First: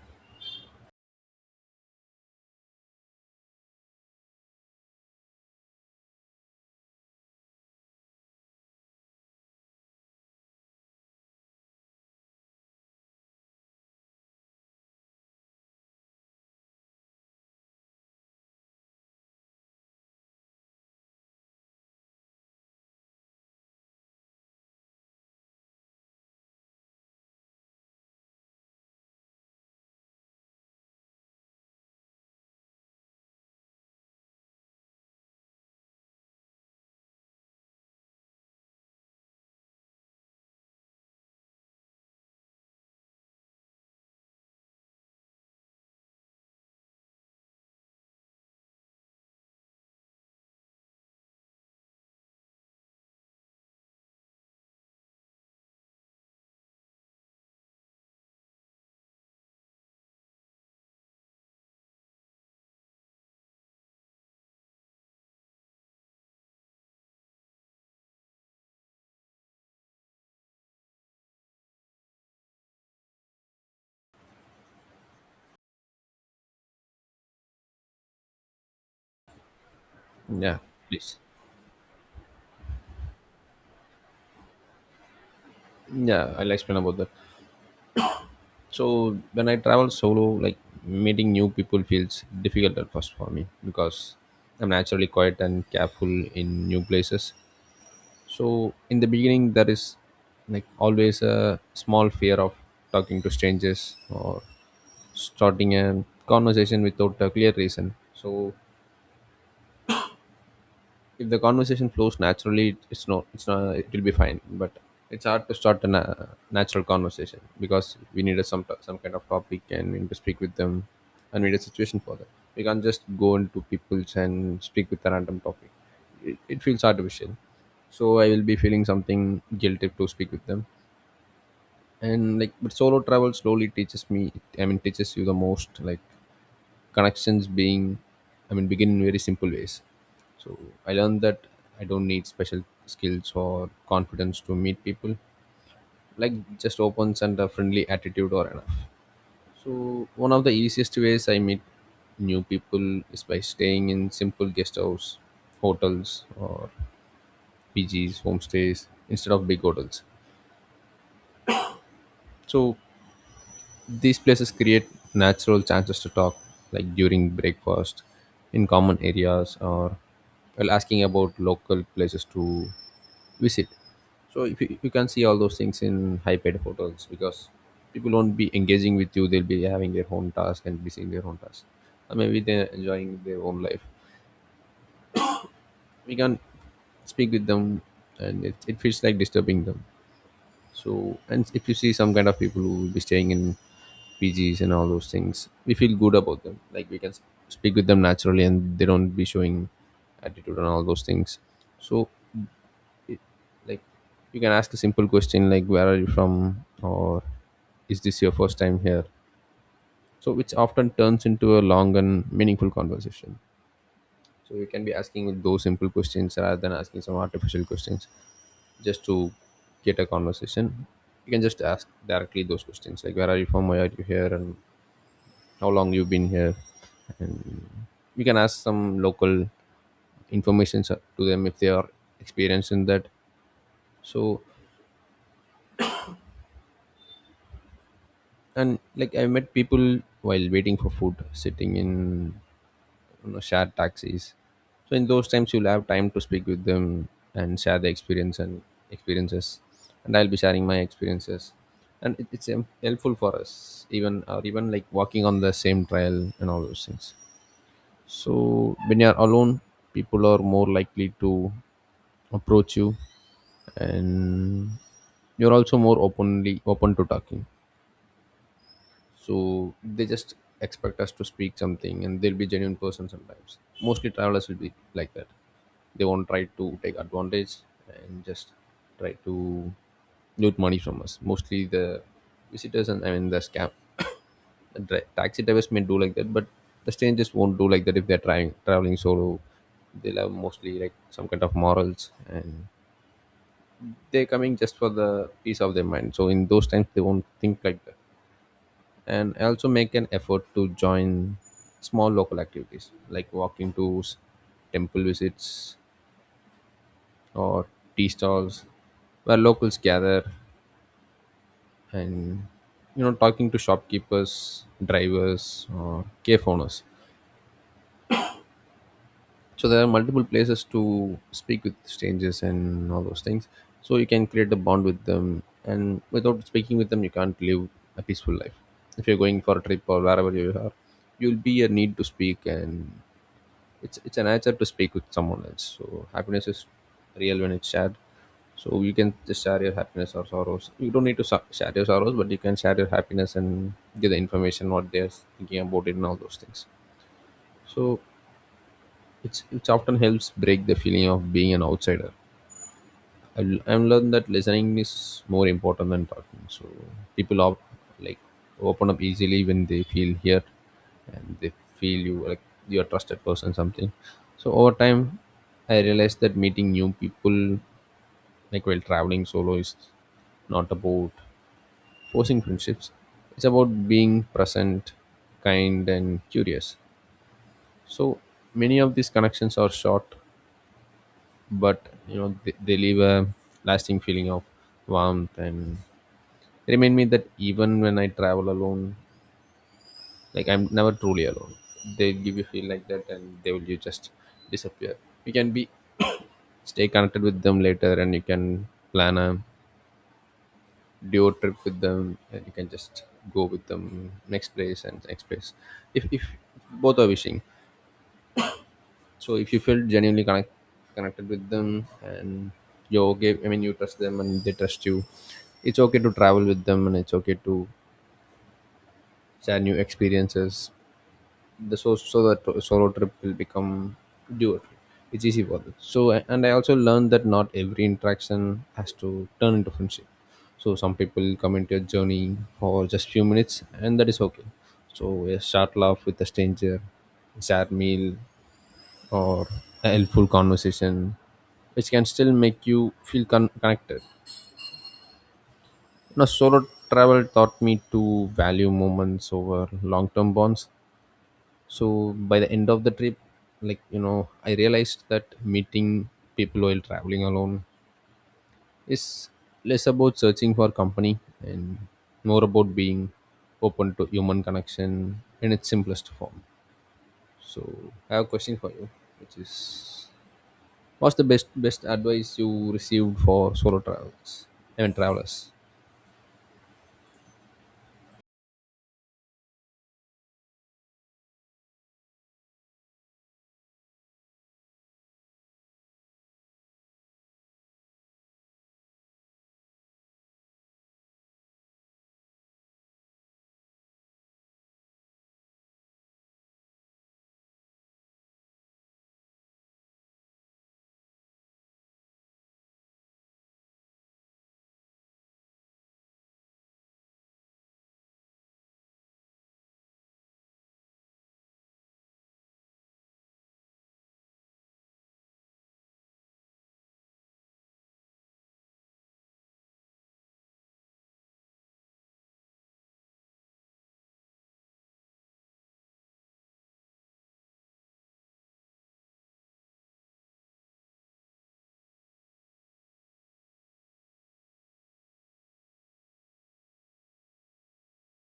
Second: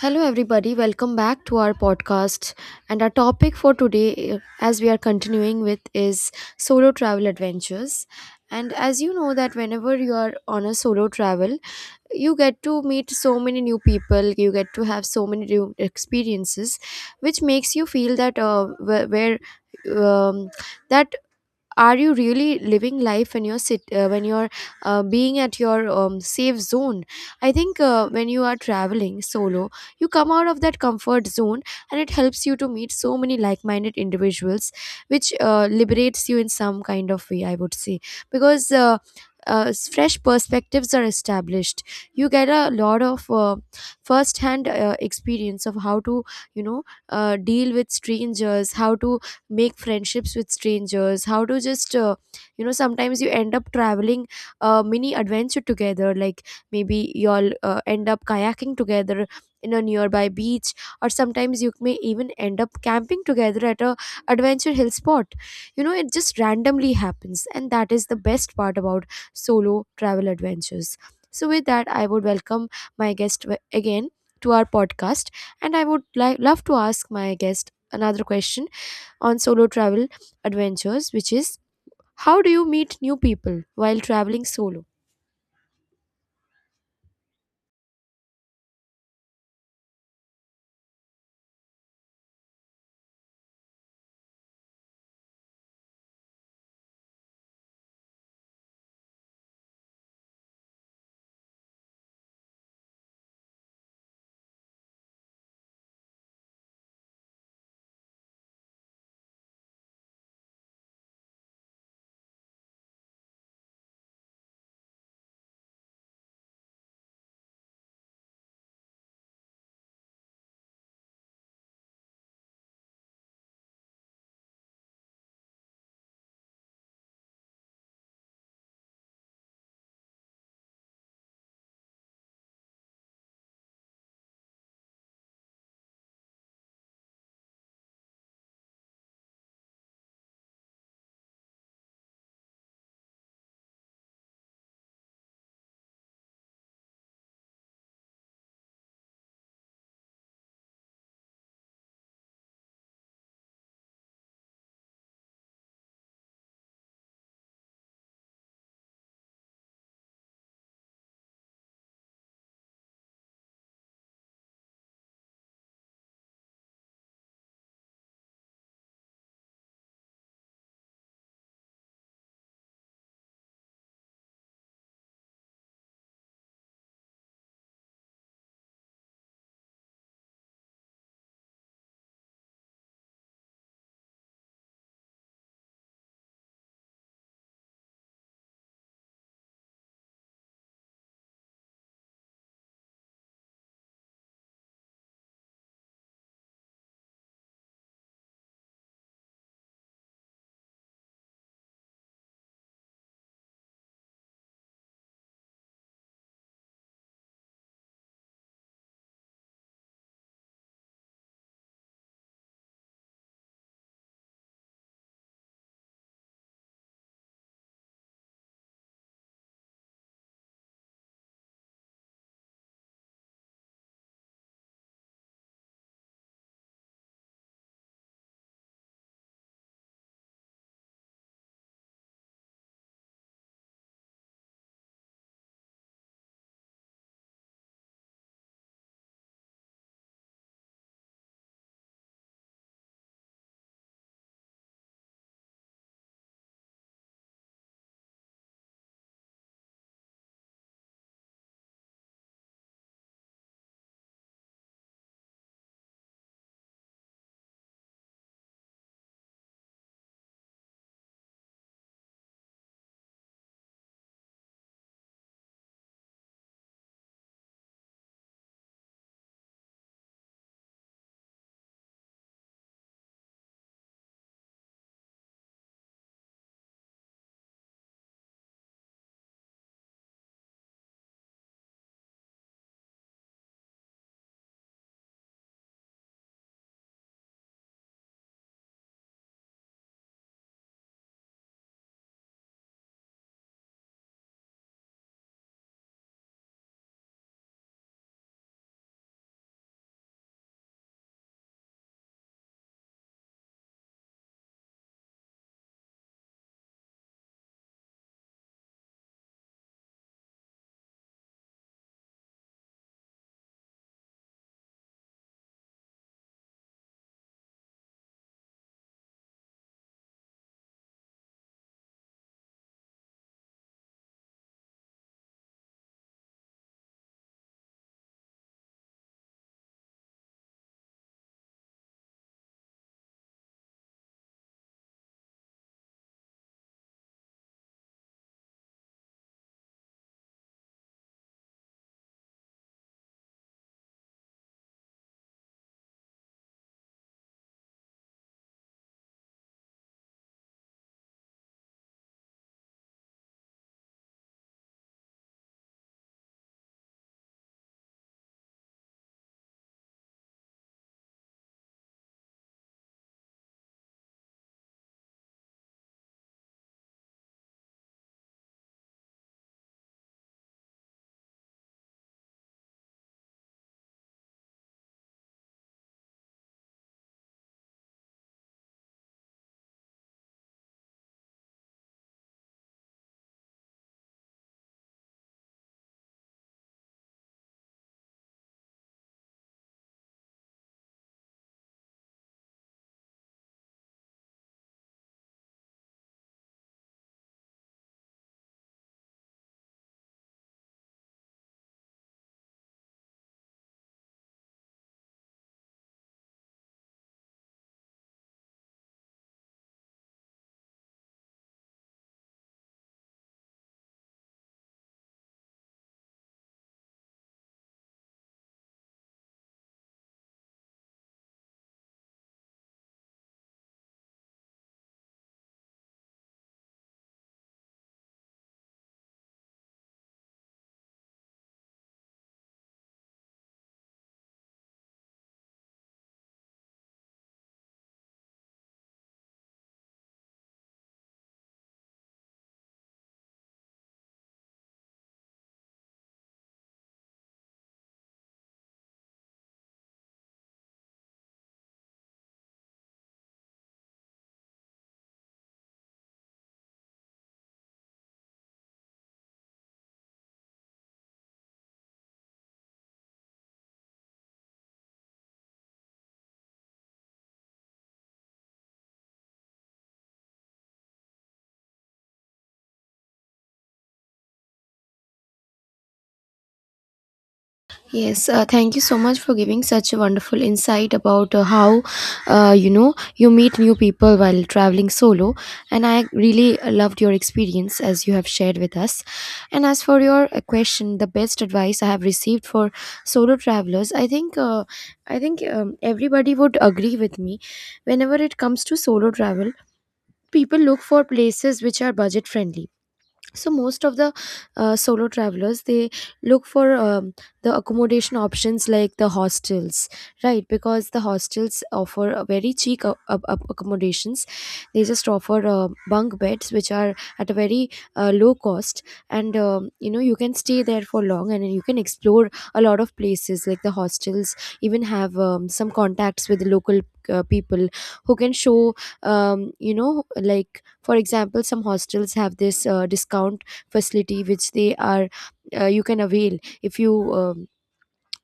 Hello, everybody. Welcome back to our podcast. And our topic for today, as we are continuing with, is solo travel adventures. And as you know, that whenever you are on a solo travel, you get to meet so many new people, you get to have so many new experiences, which makes you feel that wh- where um, that are you really living life when you're sit when you're being at your safe zone. I think when you are traveling solo, you come out of that comfort zone, and it helps you to meet so many like-minded individuals, which liberates you in some kind of way, I would say. because uh, Fresh perspectives are established. You get a lot of first hand experience of how to you know deal with strangers, how to make friendships with strangers, how to just sometimes you end up traveling a mini adventure together, like maybe you'll end up kayaking together in a nearby beach, or sometimes you may even end up camping together at a adventure hill spot. You know, it just randomly happens, and that is the best part about solo travel adventures. So with that, I would welcome my guest again to our podcast. And I would like love to ask my guest another question on solo travel Yeah, adventures, please. which is how do you meet new people while traveling solo? Yeah, I'll explain about that. So when I travel solo, meeting new people feels difficult at first for me because I'm naturally quiet and careful in new places. So in the beginning, there is always a small fear of talking to strangers or starting a conversation without a clear reason. So if the conversation flows naturally it's not, it'll be fine, but it's hard to start a natural conversation because we need some kind of topic and we need to speak with them, and we need a situation for that. We can't just go into people's and speak with a random topic. It feels artificial. So I will be feeling something guilty to speak with them. And like, but solo travel slowly teaches me, I mean teaches you the most, like connections being, I mean begin in very simple ways. So I learned that I don't need special skills or confidence to meet people. Like just opens and a friendly attitude or enough. So one of the easiest ways I meet new people is by staying in simple guest house hotels or PGs, homestays instead of big hotels. So these places create natural chances to talk, like during breakfast, in common areas, or while asking about local places to visit. So if you can see all those things in high-paid hotels because people won't be engaging with you; they'll be having their own task and busy in their own task, or maybe they're enjoying their own life. We can speak with them, and it feels like disturbing them. So, and if you see some kind of people who will be staying in PGs and all those things, we feel good about them. Like we can speak with them naturally, and they don't be showing attitude and all those things. So, it, like, you can ask a simple question like, "Where are you from?" or "Is this your first time here?" So, which often turns into a long and meaningful conversation. So, you can be asking with those simple questions rather than asking some artificial questions just to get a conversation. You can just ask directly those questions, like where are you from, why are you here, and how long you've been here. And we can ask some local information to them if they are experienced in that. So, and like, I met people while waiting for food, sitting in, you know, shared taxis. So in those times, you'll have time to speak with them and share the experiences. And I'll be sharing my experiences, and it's helpful for us, even or even like walking on the same trail and all those things. So when you're alone, people are more likely to approach you, and you're also more openly open to talking. So they just expect us to speak something, and they'll be genuine person sometimes. Mostly travelers will be like that. They won't try to take advantage and just try to loot money from us. Mostly the visitors, and I mean the scam the taxi drivers may do like that, but the strangers won't do like that. If they're trying traveling solo, they'll have mostly like some kind of morals, and they're coming just for the peace of their mind, so in those times they won't think like that. And I also make an effort to join small local activities like walking tours, temple visits, or tea stalls where locals gather, and you know, talking to shopkeepers, drivers, or cafe owners. So there are multiple places to speak with strangers and all those things. So you can create a bond with them, and without speaking with them, you can't live a peaceful life. If you're going for a trip or wherever you are, you'll be a need to speak, and it's an answer to speak with someone else. So happiness is real when it's shared. So you can just share your happiness or sorrows. You don't need to share your sorrows, but you can share your happiness and give the information what they're thinking about it and all those things. So it often helps break the feeling of being an outsider. I've learned that listening is more important than talking. So people like open up easily when they feel heard, and they feel you like you're a trusted person something. So over time, I realized that meeting new people, like while traveling solo, is not about forcing friendships. It's about being present, kind, and curious. So many of these connections are short, but you know, they leave a lasting feeling of warmth and remind me that even when I travel alone, like I'm never truly alone. They give you feel like that, and they will you just disappear. You can be stay connected with them later, and you can plan a duo trip with them, and you can just go with them next place and next place. If both are wishing, so if you feel genuinely connected with them, and you're okay, I mean you trust them and they trust you. It's okay to travel with them, and it's okay to share new experiences. The so that solo trip will become duo trip. It's easy for them. So, and I also learned that not every interaction has to turn into friendship. So some people come into your journey for just few minutes, and that is okay. So a short laugh with a stranger, a shared meal, or a helpful conversation, which can still make you feel connected. You know, solo travel taught me to value moments over long-term bonds. So by the end of the trip, like you know, I realized that meeting people while traveling alone is less about searching for company and more about being open to human connection in its simplest form. So I have a question for you, which is, what's the best advice you received for solo travels, I mean travelers? Yes, thank you so much for giving such a wonderful insight about how you meet new people while traveling solo, and I really loved your experience as you have shared with us. And as for your question, the best advice I have received for solo travelers, I think everybody would agree with me. Whenever it comes to solo travel, people look for places which are budget friendly. So most of the solo travelers, they look for the accommodation options like the hostels, right? Because the hostels offer a very cheap accommodations. They just offer bunk beds which are at a very low cost. And you know, you can stay there for long and you can explore a lot of places. Like the hostels even have some contacts with the local people, who can show you know, like for example, some hostels have this discount facility, which they are you can avail if you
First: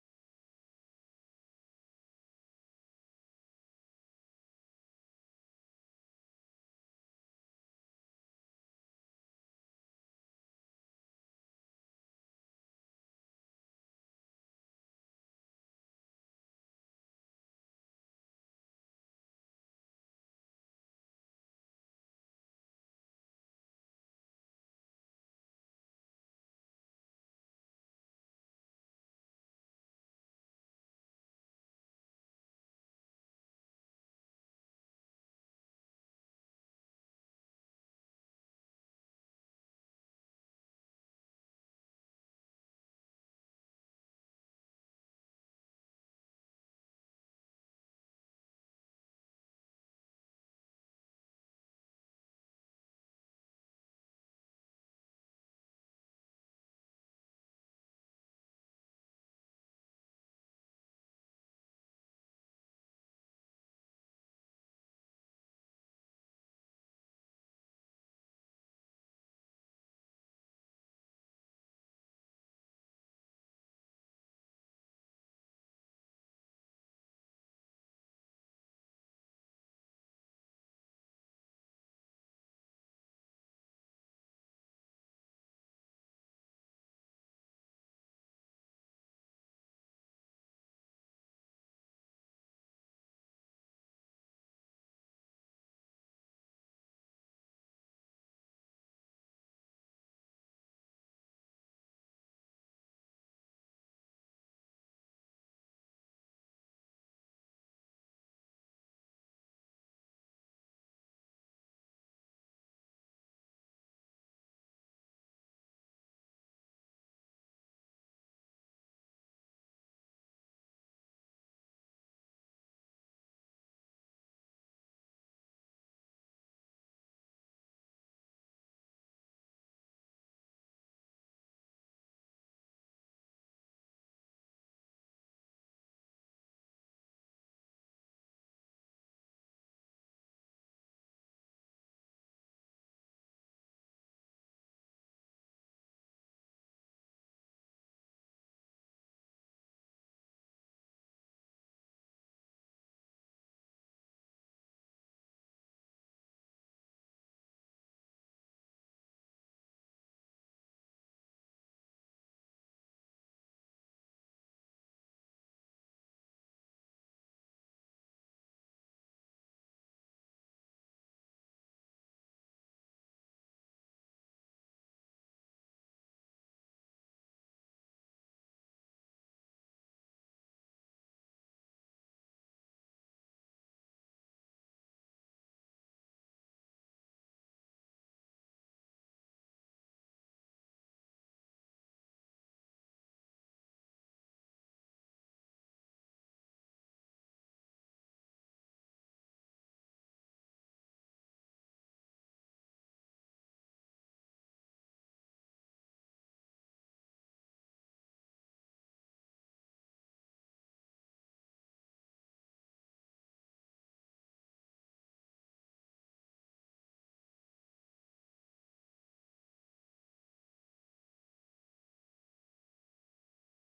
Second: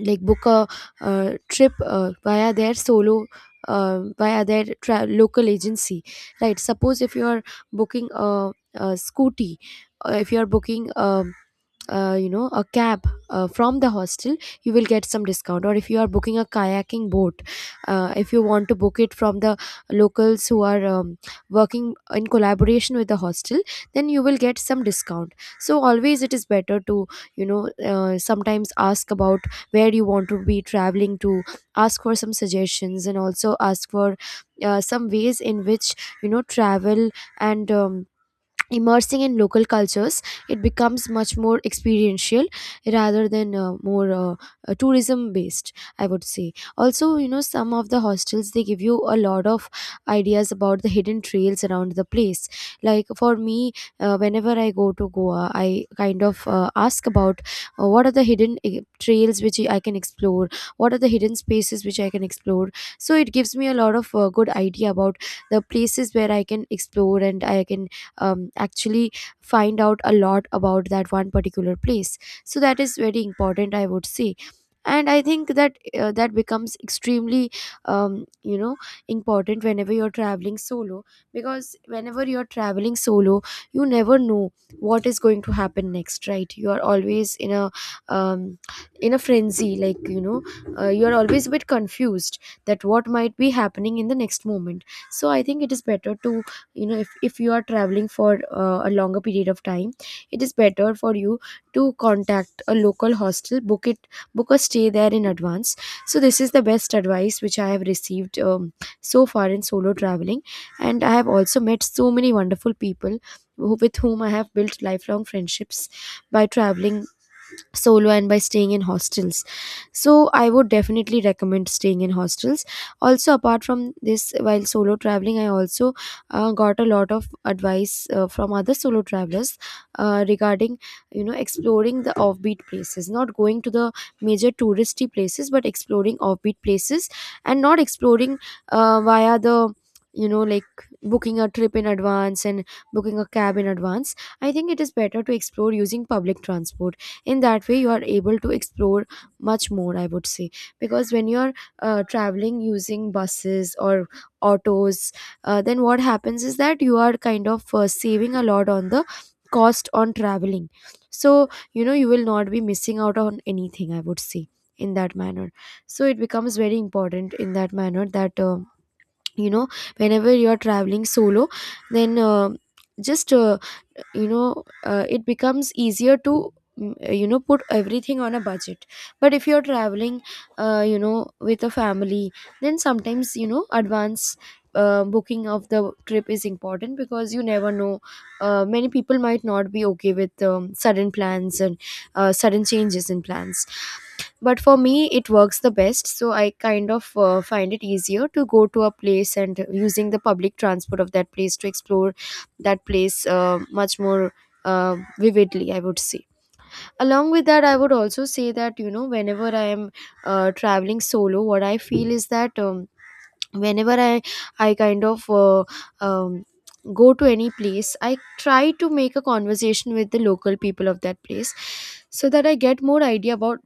like book a trip via their solo via their local agency. Right, suppose if you are booking a scooty, if you are booking you know, a cab from the hostel, you will get some discount. Or if you are booking a kayaking boat, if you want to book it from the locals who are working in collaboration with the hostel, then you will get some discount. So always it is better to sometimes ask about where you want to be traveling to, ask for some suggestions and also ask for some ways in which you know travel. And immersing in local cultures, it becomes much more experiential rather than more tourism based, I would say. Also, you know, some of the hostels, they give you a lot of ideas about the hidden trails around the place. Like for me, whenever I go to Goa, I kind of ask about what are the hidden trails which I can explore, what are the hidden spaces which I can explore. So it gives me a lot of good idea about the places where I can explore, and I can actually find out a lot about that one particular place. So that is very important, I would say. And I think that that becomes extremely um, you know important whenever you're traveling solo. Because whenever you're traveling solo, you never know what is going to happen next, right? You are always um, in a frenzy, like you know, you're always a bit confused that what might be happening in the next moment. So I think it is better to you know, if you are traveling for a longer period of time, it is better for you to contact a local hostel, book it, book a stay there in advance. So this is the best advice which I have received, so far in solo traveling. And I have also met so many wonderful people with whom I have built lifelong friendships by traveling solo and by staying in hostels. So I would definitely recommend staying in hostels. Also apart from this, while solo traveling, I also got a lot of advice from other solo travelers regarding you know exploring the offbeat places, not going to the major touristy places, but exploring offbeat places. And not exploring via the you know, like booking a trip in advance and booking a cab in advance. I think it is better to explore using public transport. In that way, you are able to explore much more, I would say. Because when you're traveling using buses or autos, then what happens is that you are kind of saving a lot on the cost on traveling. So you know, you will not be missing out on anything, I would say, in that manner. So it becomes very important in that manner that you know whenever you're traveling solo, then just you know it becomes easier to you know, put everything on a budget. But if you're traveling you know, with a family, then sometimes, you know, advance booking of the trip is important, because you never know, many people might not be okay with sudden plans and sudden changes in plans. But for me, it works the best. So I kind of find it easier to go to a place and using the public transport of that place to explore that place much more, uh, vividly, I would say. Along with that, I would also say that you know, whenever I am traveling solo, what I feel is that whenever I i kind of uh, um, go to any place, I try to make a conversation with the local people of that place, so that I get more idea about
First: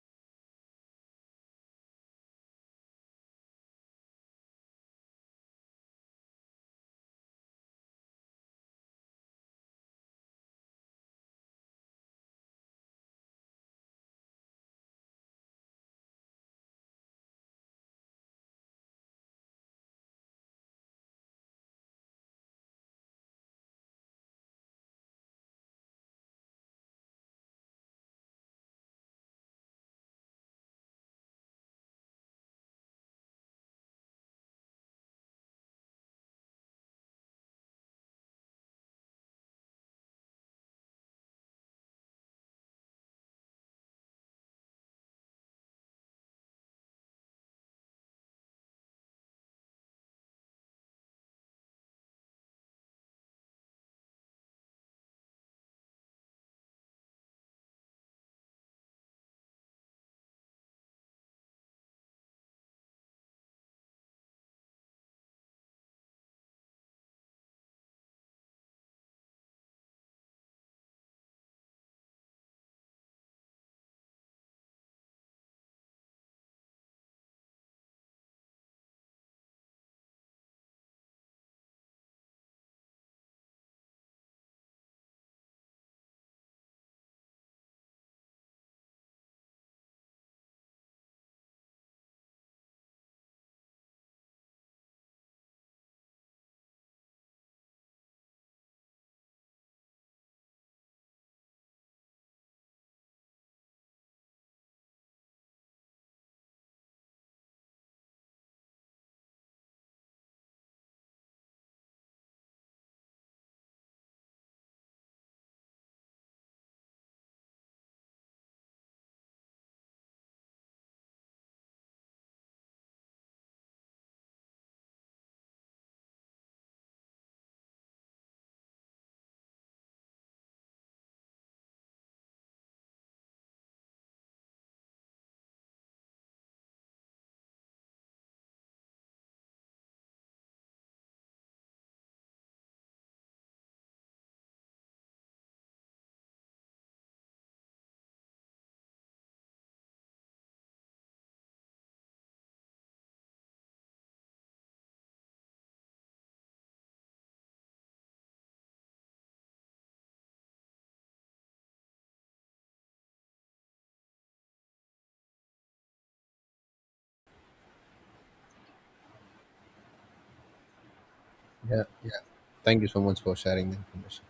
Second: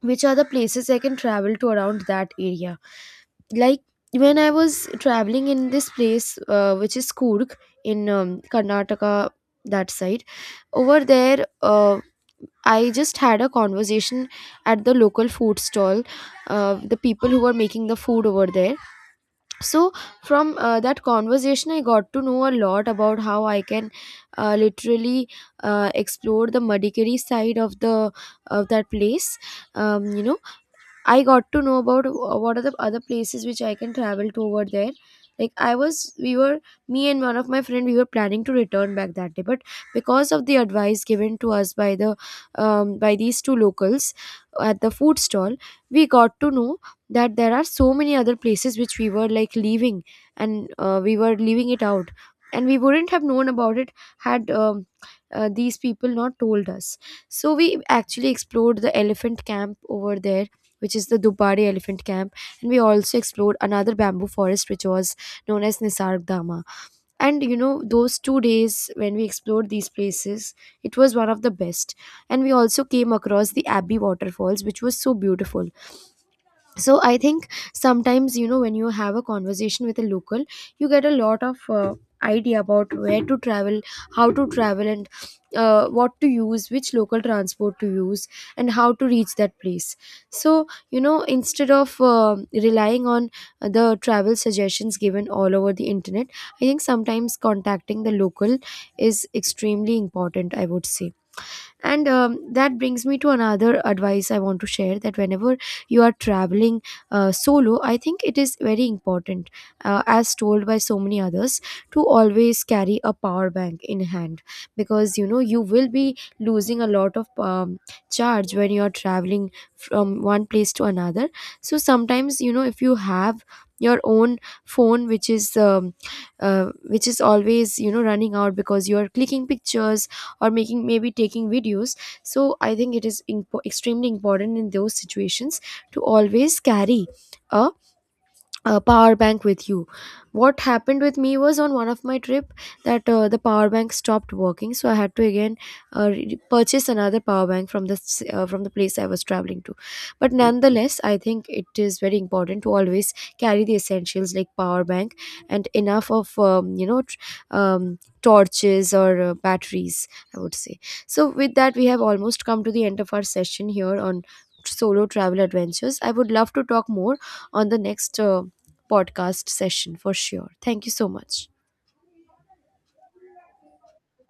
which are the places I can travel to around that area. Like when I was traveling in this place, which is Kurg in Karnataka, that side, over there, I just had a conversation at the local food stall, the people who were making the food over there. So from that conversation, I got to know a lot about how I can literally explore the Madikeri side of the of that place. You know, I got to know about what are the other places which I can travel to over there. Like I was, we were, me and one of my friend, we were planning to return back that day, but because of the advice given to us by the, by these two locals at the food stall, we got to know that there are so many other places which we were like leaving, and we were leaving it out, and we wouldn't have known about it had these people not told us. So we actually explored the elephant camp over there, which is the Dubari Elephant Camp. And we also explored another bamboo forest, which was known as Nisarg Dama. And you know, those 2 days when we explored these places, it was one of the best. And we also came across the Abbey waterfalls, which was so beautiful. So I think sometimes, you know, when you have a conversation with a local, you get a lot of idea about where to travel, how to travel, and what to use which local transport to use and how to reach that place. So you know, instead of relying on the travel suggestions given all over the internet, I think sometimes contacting the local is extremely important, I would say. And that brings me to another advice I want to share, that whenever you are traveling solo, I think it is very important, as told by so many others, to always carry a power bank in hand. Because you know, you will be losing a lot of charge when you are traveling from one place to another. So sometimes, you know, if you have your own phone which is always, you know, running out because you are clicking pictures or making, maybe taking videos. So I think it is extremely important in those situations to always carry a a power bank with you. What happened with me was on one of my trip that the power bank stopped working, so I had to again purchase another power bank from from the place I was traveling to. But nonetheless, I think it is very important to always carry the essentials like power bank and enough of torches or batteries, I would say. So with that, we have almost come to the end of our session here on solo travel adventures. I would love to talk more on the next podcast session for sure. Thank you so much. Yeah, yeah, thank you so much for sharing the information.